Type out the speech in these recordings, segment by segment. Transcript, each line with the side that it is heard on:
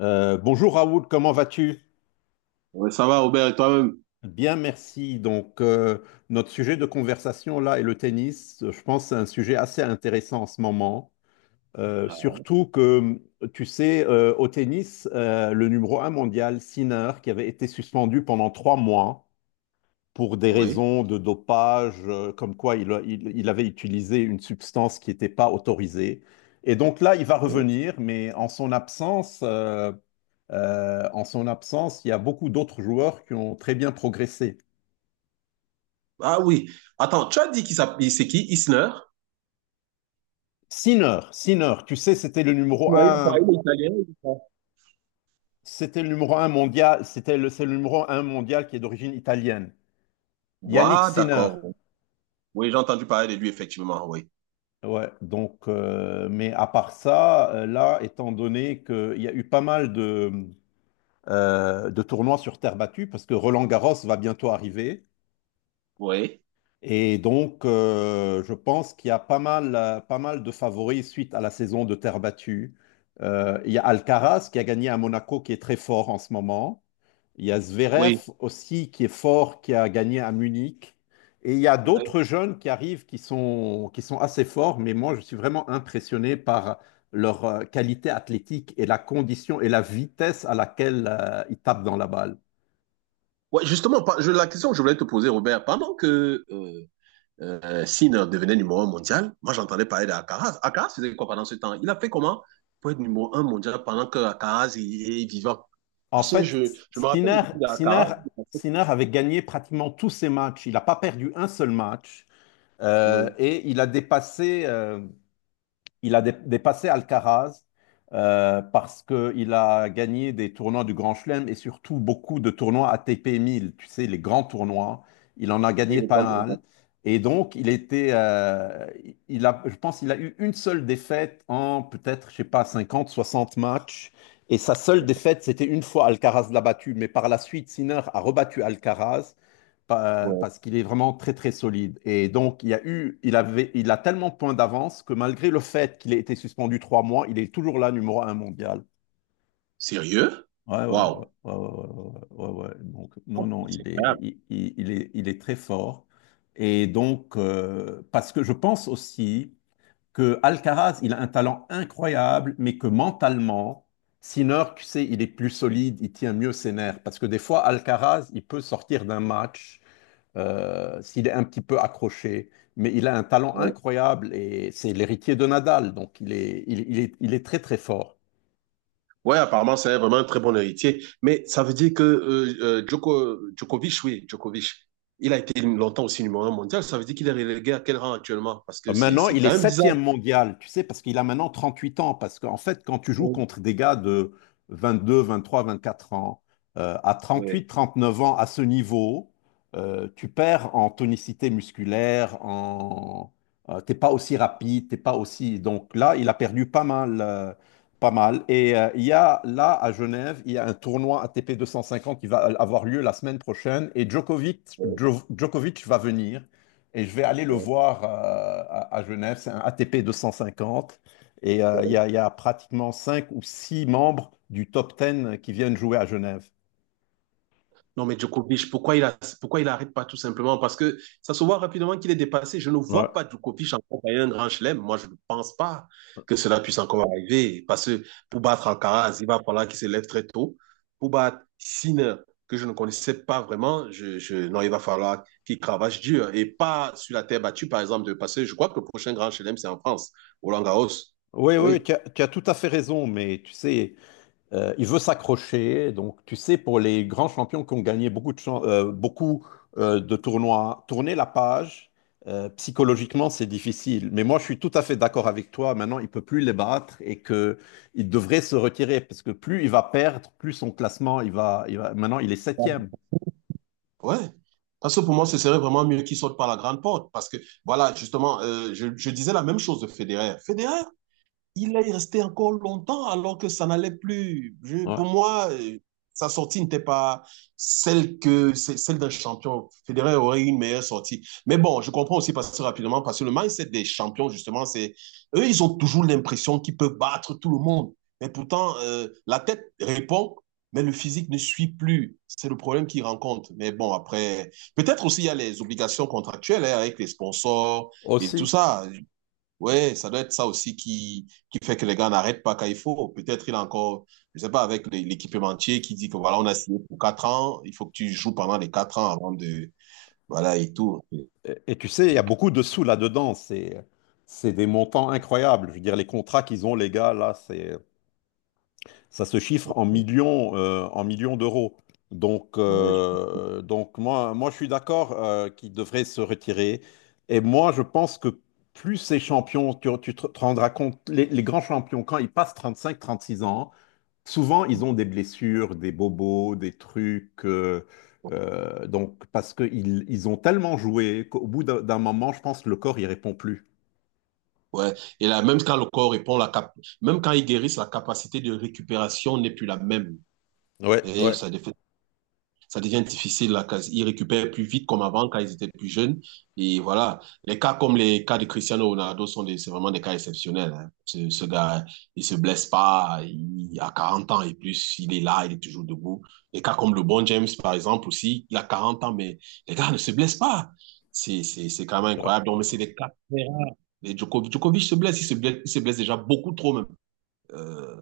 left: Bonjour Raoul, comment vas-tu?
right: Ouais, ça va, Robert, et toi-même?
left: Bien, merci. Donc, notre sujet de conversation là est le tennis. Je pense que c'est un sujet assez intéressant en ce moment.
right: Ah,
left: Surtout que, tu sais, au tennis, le numéro un mondial, Sinner, qui avait été suspendu pendant 3 mois pour des
right: oui.
left: raisons de dopage, comme quoi il, il avait utilisé une substance qui n'était pas autorisée. Et donc là, il va revenir, mais en son absence, il y a beaucoup d'autres joueurs qui ont très bien progressé.
right: Ah oui. Attends, tu as dit qu'il s'appelle, c'est qui? Isner?
left: Tu sais,
right: Ouais, il est pas- il est italien, je crois.
left: c'était le numéro un mondial, c'est le numéro un mondial qui est d'origine italienne. Yannick
right: Ouais,
left: Sinner.
right: d'accord. Oui, j'ai entendu parler de lui, effectivement, oui.
left: Ouais, donc, mais à part ça, là, étant donné qu'il y a eu pas mal de tournois sur terre battue, parce que Roland Garros va bientôt arriver.
right: Oui.
left: Et donc, je pense qu'il y a pas mal de favoris suite à la saison de terre battue. Il y a Alcaraz qui a gagné à Monaco, qui est très fort en ce moment. Il y a Zverev
right: Oui.
left: aussi qui est fort, qui a gagné à Munich. Et il y a
right: Oui.
left: d'autres jeunes qui arrivent qui sont assez forts, mais moi, je suis vraiment impressionné par leur qualité athlétique et la condition et la vitesse à laquelle ils tapent dans la balle.
right: Ouais, justement, la question que je voulais te poser, Robert, pendant que Sinner devenait numéro un mondial, moi j'entendais parler d'Alcaraz. Alcaraz faisait quoi pendant ce temps? Il a fait comment pour être numéro un mondial pendant que Alcaraz est, est vivant?
left: En
right: Parce que
left: fait,
right: je me rappelle aussi d'Alcaraz.
left: Sinner avait gagné pratiquement tous ses matchs. Il n'a pas perdu un seul match.
right: Oui,
left: Et il a dépassé, dépassé Alcaraz parce qu'il a gagné des tournois du Grand Chelem et surtout beaucoup de tournois ATP 1000, tu sais, les grands tournois. Il en a
right: oui,
left: gagné
right: le
left: pas
right: grand tournoi.
left: mal. Et donc, il a, je pense qu'il a eu une seule défaite en peut-être, je sais pas, 50, 60 matchs. Et sa seule défaite, c'était une fois Alcaraz l'a battu. Mais par la suite, Sinner a rebattu Alcaraz parce qu'il est vraiment très très solide. Et donc, il y a eu, il avait, il a tellement de points d'avance que malgré le fait qu'il ait été suspendu 3 mois, il est toujours là numéro un mondial.
right: Sérieux?
left: Ouais, ouais, ouais,
right: Waouh!
left: ouais, ouais, ouais, ouais, ouais, ouais. Donc, non,
right: Oh,
left: non,
right: c'est incroyable.
left: il est très fort. Et donc, parce que je pense aussi que Alcaraz, il a un talent incroyable, mais que mentalement, Sinner, tu sais, il est plus solide, il tient mieux ses nerfs. Parce que des fois, Alcaraz, il peut sortir d'un match s'il est un petit peu accroché, mais il a un talent
right: Ouais.
left: incroyable et c'est l'héritier de Nadal, donc il est très très fort.
right: Ouais, apparemment, c'est vraiment un très bon héritier. Mais ça veut dire que Djokovic, oui, Djokovic, il a été longtemps aussi numéro un mondial. Ça veut dire qu'il est relégué à quel rang actuellement? Parce que c'est
left: Maintenant,
right: c'est
left: il est
right: quand même bizarre.
left: septième mondial, tu sais, parce qu'il a maintenant 38 ans. Parce qu'en fait, quand tu joues
right: Ouais,
left: contre des gars de 22, 23, 24 ans, à 38,
right: ouais,
left: 39 ans, à ce niveau, tu perds en tonicité musculaire, en, t'es pas aussi rapide, t'es pas aussi. Donc là, il a perdu pas mal, pas mal. Et il y a là à Genève, il y a un tournoi ATP 250 qui va avoir lieu la semaine prochaine, et Djokovic va venir. Et je vais aller le
right: ouais,
left: voir à Genève. C'est un ATP 250. Et
right: ouais.
left: il y a pratiquement 5 ou 6 membres du top 10 qui viennent jouer à Genève.
right: Non, mais Djokovic, pourquoi pourquoi il n'arrête pas tout simplement? Parce que ça se voit rapidement qu'il est dépassé. Je ne
left: Ouais.
right: vois pas Djokovic encore gagner un grand chelem. Moi, je ne pense pas que cela puisse encore arriver. Parce que pour battre Alcaraz, il va falloir qu'il se lève très tôt. Pour battre Sinner, que je ne connaissais pas vraiment, non, il va falloir qu'il cravache dur et pas sur la terre battue, par exemple, de passer. Je crois que le prochain grand chelem, c'est en France, Roland Garros.
left: Oui, oui,
right: Oui.
left: tu as tout à fait raison. Mais tu sais, il veut s'accrocher. Donc, tu sais, pour les grands champions qui ont gagné beaucoup, de tournois, tourner la page, psychologiquement, c'est difficile. Mais moi, je suis tout à fait d'accord avec toi. Maintenant, il peut plus les battre et que il devrait se retirer parce que plus il va perdre, plus son classement, il va. Maintenant, il est septième.
right: Ouais. Parce que pour moi, ce serait vraiment mieux qu'il sorte par la grande porte. Parce que, voilà, justement, je disais la même chose de Federer. Federer, il est resté encore longtemps alors que ça n'allait plus.
left: Ouais.
right: Pour moi, sa sortie n'était pas celle d'un champion. Federer aurait eu une meilleure sortie. Mais bon, je comprends aussi parce que rapidement, parce que le mindset des champions, justement, c'est eux, ils ont toujours l'impression qu'ils peuvent battre tout le monde. Mais pourtant, la tête répond, mais le physique ne suit plus. C'est le problème qu'ils rencontrent. Mais bon, après, peut-être aussi il y a les obligations contractuelles hein, avec les sponsors et tout
left: Aussi.
right: ça. Ouais, ça doit être ça aussi qui fait que les gars n'arrêtent pas quand il faut. Peut-être il a encore, je sais pas, avec l'équipementier qui dit que voilà, on a signé pour quatre ans, il faut que tu joues pendant les quatre ans avant de, voilà, et tout.
left: Et tu sais, il y a beaucoup de sous là-dedans. C'est des montants incroyables. Je veux dire, les contrats qu'ils ont, les gars, là, c'est. Ça se chiffre en millions d'euros.
right: Ouais,
left: Donc je suis d'accord qu'il devrait se retirer. Et moi, je pense que plus ces champions, tu te rendras compte, les grands champions, quand ils passent 35-36 ans, souvent, ils ont des blessures, des bobos, des trucs. Donc, parce qu'ils ils ont tellement joué qu'au bout d'un moment, je pense que le corps, il répond plus.
right: ouais. Et là, même quand le corps répond, même quand ils guérissent, la capacité de récupération n'est plus la même.
left: Ouais,
right: Et
left: ouais.
right: ça devient difficile. Là, ils récupèrent plus vite comme avant quand ils étaient plus jeunes. Et voilà, les cas de Cristiano Ronaldo sont des, c'est vraiment des cas exceptionnels, hein. Ce gars, il se blesse pas, il a 40 ans et plus, il est là, il est toujours debout. Les cas comme le bon James, par exemple, aussi, il a 40 ans, mais les gars ne se blessent pas. C'est quand même incroyable. Donc, mais c'est
left: Ouais.
right: des cas. Les Djokovic, Djokovic se blesse, il se blesse déjà beaucoup trop même euh,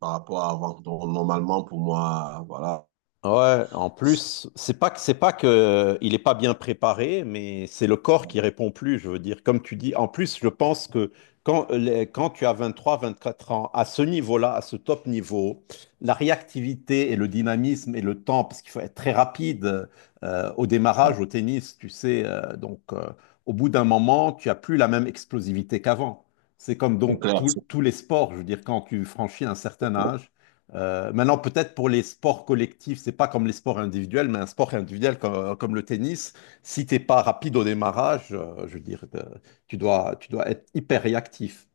right: par rapport à avant. Donc, normalement, pour moi, voilà,
left: Ouais, en
right: c'est
left: plus, c'est pas que il est pas bien préparé, mais c'est le corps qui répond plus, je veux dire. Comme tu dis, en plus, je pense que quand, quand tu as 23, 24 ans, à ce niveau-là, à ce top niveau, la réactivité et le dynamisme et le temps, parce qu'il faut être très rapide au démarrage, au tennis, tu sais, donc au bout d'un moment, tu as plus la même explosivité qu'avant. C'est comme
right: c'est
left: donc
right: clair.
left: tous les sports, je veux dire, quand tu franchis un certain âge maintenant, peut-être pour les sports collectifs, c'est pas comme les sports individuels, mais un sport individuel comme, comme le tennis, si t'es pas rapide au démarrage, je veux dire, tu dois être hyper réactif.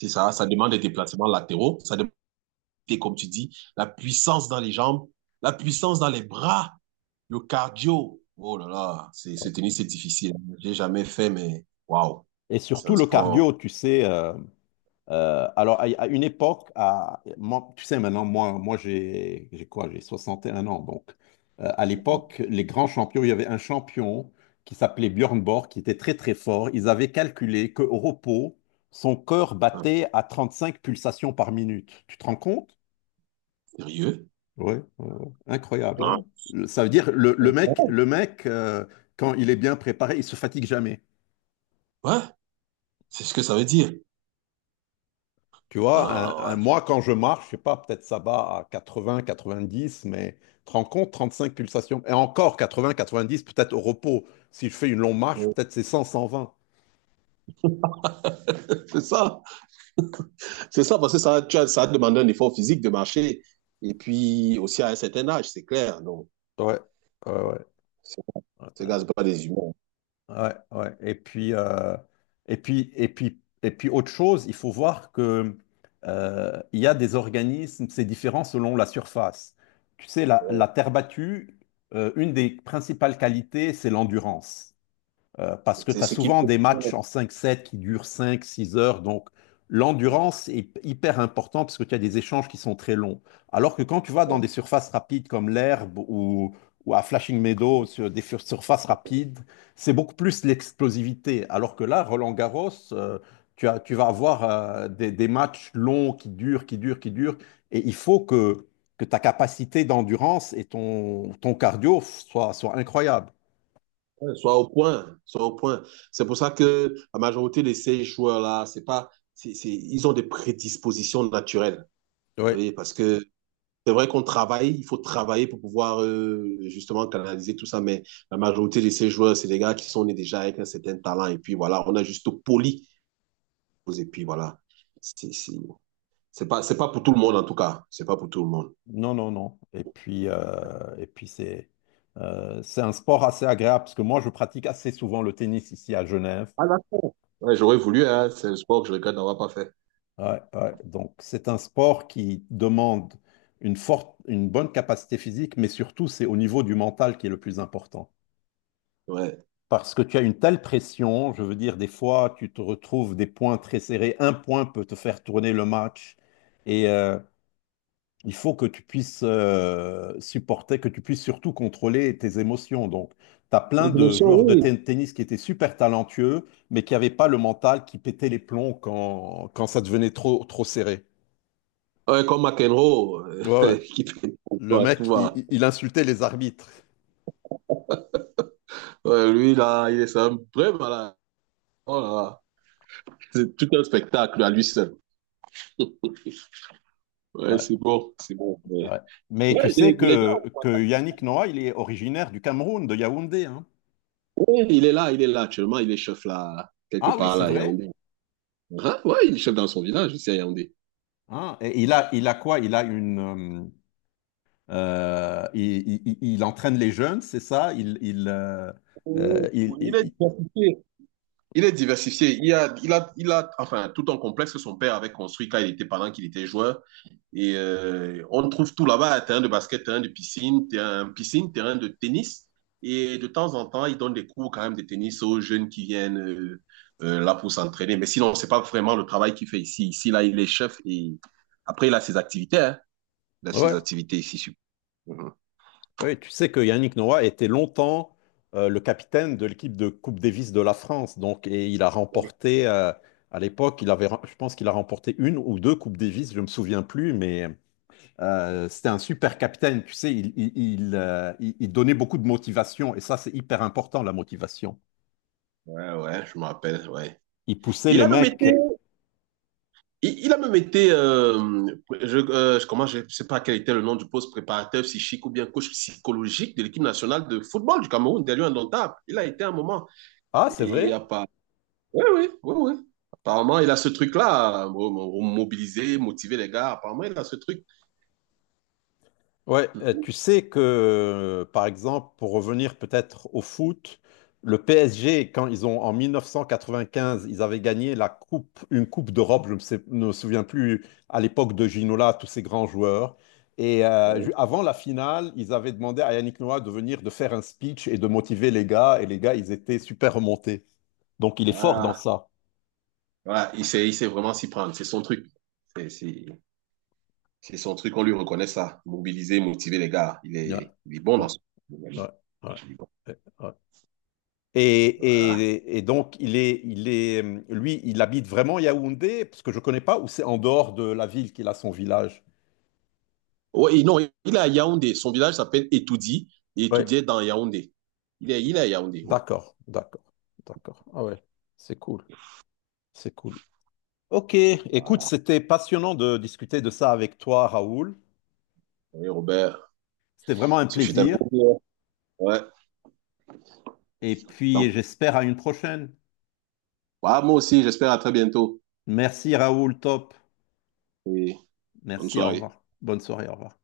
right: C'est ça, ça demande des déplacements latéraux, ça demande, comme tu dis, la puissance dans les jambes, la puissance dans les bras, le cardio. Oh là là, c'est, ce tennis, c'est difficile. J'ai jamais fait, mais waouh,
left: Et
right: c'est un
left: surtout le
right: sport
left: cardio, tu sais, alors, à une époque, moi, tu sais, maintenant, moi j'ai quoi? J'ai 61 ans. Donc, à
right: euh,
left: l'époque, les grands champions, il y avait un champion qui s'appelait Björn Borg, qui était très, très fort. Ils avaient calculé qu'au repos, son cœur battait à 35 pulsations par minute. Tu te rends compte?
right: sérieux.
left: Oui, incroyable, hein?
right: Hein.
left: Ça veut dire, le mec quand il est bien préparé, il se fatigue jamais.
right: Ouais, c'est ce que ça veut dire.
left: Tu vois,
right: Ah,
left: moi, quand je marche, je sais pas, peut-être ça bat à 80, 90, mais tu te rends compte, 35 pulsations. Et encore 80, 90, peut-être au repos. Si je fais une longue marche,
right: ouais.
left: peut-être c'est 100, 120.
right: C'est ça, c'est ça, parce que ça, ça a demandé un effort physique de marcher. Et puis aussi à un certain âge, c'est clair. Donc,
left: Ouais, ouais, ouais.
right: c'est- ces gars, c'est pas des humains.
left: Ouais, ouais. Et puis, et puis, autre chose, il faut voir que il y a des organismes, c'est différent selon la surface. Tu sais, la terre battue, une des principales qualités, c'est l'endurance. Parce que tu
right: C'est
left: as
right: ce qui.
left: souvent des matchs en cinq 7 qui durent cinq six heures. Donc, l'endurance est hyper importante parce que tu as des échanges qui sont très longs. Alors que quand tu vas dans des surfaces rapides comme l'herbe ou à Flashing Meadow, sur des surfaces rapides, c'est beaucoup plus l'explosivité. Alors que là, Roland-Garros, tu vas avoir des matchs longs qui durent, qui durent, qui durent. Et que ta capacité d'endurance et ton cardio soient incroyables.
right: Ouais, soit au point, soit au point. C'est pour ça que la majorité de ces joueurs-là, c'est pas, c'est- ils ont des prédispositions naturelles. Vous
left: Oui.
right: voyez, parce que c'est vrai qu'on travaille, il faut travailler pour pouvoir justement canaliser tout ça, mais la majorité de ces joueurs, c'est des gars qui sont nés déjà avec un certain talent, et puis voilà, on a juste poli, et puis voilà. C'est c'est- c'est pas pour tout le monde en tout cas, c'est pas pour tout le monde.
left: Non, non, non. Et puis c'est un sport assez agréable parce que moi, je pratique assez souvent le tennis ici à Genève.
right: Ah, d'accord. Ouais, j'aurais voulu, hein, c'est le sport que je regrette d'avoir pas fait.
left: Ouais, ouais. Donc, c'est un sport qui demande une bonne capacité physique, mais surtout, c'est au niveau du mental qui est le plus important.
right: Ouais.
left: Parce que tu as une telle pression, je veux dire, des fois, tu te retrouves des points très serrés. Un point peut te faire tourner le match. Et, euh, Il faut que tu puisses supporter, que tu puisses surtout contrôler tes émotions. Donc, tu as
right: Les
left: plein de
right: émotions,
left: joueurs de
right: oui.
left: tennis qui étaient super talentueux, mais qui n'avaient pas le mental, qui pétaient les plombs quand, quand ça devenait trop, trop serré.
right: Ouais, comme McEnroe,
left: Ouais, ouais.
right: qui fait pour
left: Le
right: toi, tout
left: mec,
right: va.
left: il insultait les arbitres.
right: Ouais, lui, là, il est c'est un vrai malade. Oh là là. C'est tout un spectacle à lui seul. Ouais, c'est
left: Ouais,
right: bon, c'est bon. Ouais.
left: ouais. Mais tu
right: Ouais,
left: sais
right: les, mais les gars,
left: que, que
right: s'entend.
left: Yannick Noah, il est originaire du Cameroun, de Yaoundé, hein.
right: Ouais, il est là actuellement, il est chef là, quelque
left: Ah oui,
right: part
left: c'est
right: là, à
left: vrai.
right: Yaoundé. Hein? Ouais, il est chef dans son village, ici à Yaoundé.
left: Hein. Et il a quoi? Il a une, euh, il entraîne les jeunes, c'est ça? Euh,
right: Oh,
left: il-
right: il
left: il-
right: est
left: il-
right: diversifié. Il est diversifié. Il a, enfin, tout un complexe que son père avait construit quand il était, pendant qu'il était joueur. Et on trouve tout là-bas, terrain de basket, terrain de piscine, terrain de tennis. Et de temps en temps, ils donnent des cours quand même de tennis aux jeunes qui viennent là pour s'entraîner. Mais sinon, c'est pas vraiment le travail qu'il fait ici. Ici, là, il est chef et après, il a ses activités, hein. Il a ses
left: Ouais,
right: activités ici. Sur- mhm.
left: ouais, tu sais que Yannick Noah était longtemps le capitaine de l'équipe de Coupe Davis de la France. Donc, et il a remporté, à l'époque, il avait, rem- je pense qu'il a remporté une ou deux Coupes Davis, je ne me souviens plus, mais c'était un super capitaine. Tu sais, il donnait beaucoup de motivation. Et ça, c'est hyper important, la motivation.
right: Ouais, ouais, je me rappelle, ouais.
left: Il poussait
right: Il
left: les
right: a même été.
left: mecs.
right: Il a même été, je, ne je- je sais pas quel était le nom du poste préparateur psychique ou bien coach psychologique de l'équipe nationale de football du Cameroun, Derrière un Indomptable. Il a été un moment.
left: Ah, c'est
right: Il a
left: vrai?
right: pas. Oui, oui, oui, oui. Apparemment, il a ce truc-là, mobiliser, motiver les gars. Apparemment, il a ce truc.
left: Ouais,
right: Mhm.
left: tu sais que, par exemple, pour revenir peut-être au foot, le PSG, quand ils ont, en 1995, ils avaient gagné la coupe, une coupe d'Europe, je ne sais- ne me souviens plus, à l'époque de Ginola, tous ces grands joueurs. Et avant la finale, ils avaient demandé à Yannick Noah de venir, de faire un speech et de motiver les gars. Et les gars, ils étaient super remontés. Donc, il est fort dans
right: Voilà.
left: ça.
right: Voilà, il sait vraiment s'y prendre. C'est son truc. C'est c'est- c'est son truc, on lui reconnaît ça. Mobiliser, motiver les gars.
left: Ouais,
right: Il est bon
left: ouais,
right: dans ce truc.
left: ouais, ouais, ouais. Et,
right: Voilà.
left: donc, lui, il habite vraiment Yaoundé, parce que je ne connais pas, ou c'est en dehors de la ville qu'il a son village?
right: Ouais, non, il est à Yaoundé. Son village s'appelle Etoudi. Et
left: Ouais,
right: Etoudi est dans Yaoundé. Il est à Yaoundé, oui.
left: d'accord, d'accord, d'accord. Ah ouais, c'est cool, c'est cool. Ok, écoute,
right: Voilà.
left: c'était passionnant de discuter de ça avec toi, Raoul.
right: Oui, Robert,
left: C'était vraiment un
right: ce fut un
left: plaisir.
right: plaisir. Ouais.
left: Et puis,
right: Donc,
left: j'espère à une prochaine.
right: bah, moi aussi, j'espère à très bientôt.
left: Merci, Raoul, top.
right: Et bonne
left: Merci, au
right: soirée.
left: revoir. Bonne soirée, au revoir.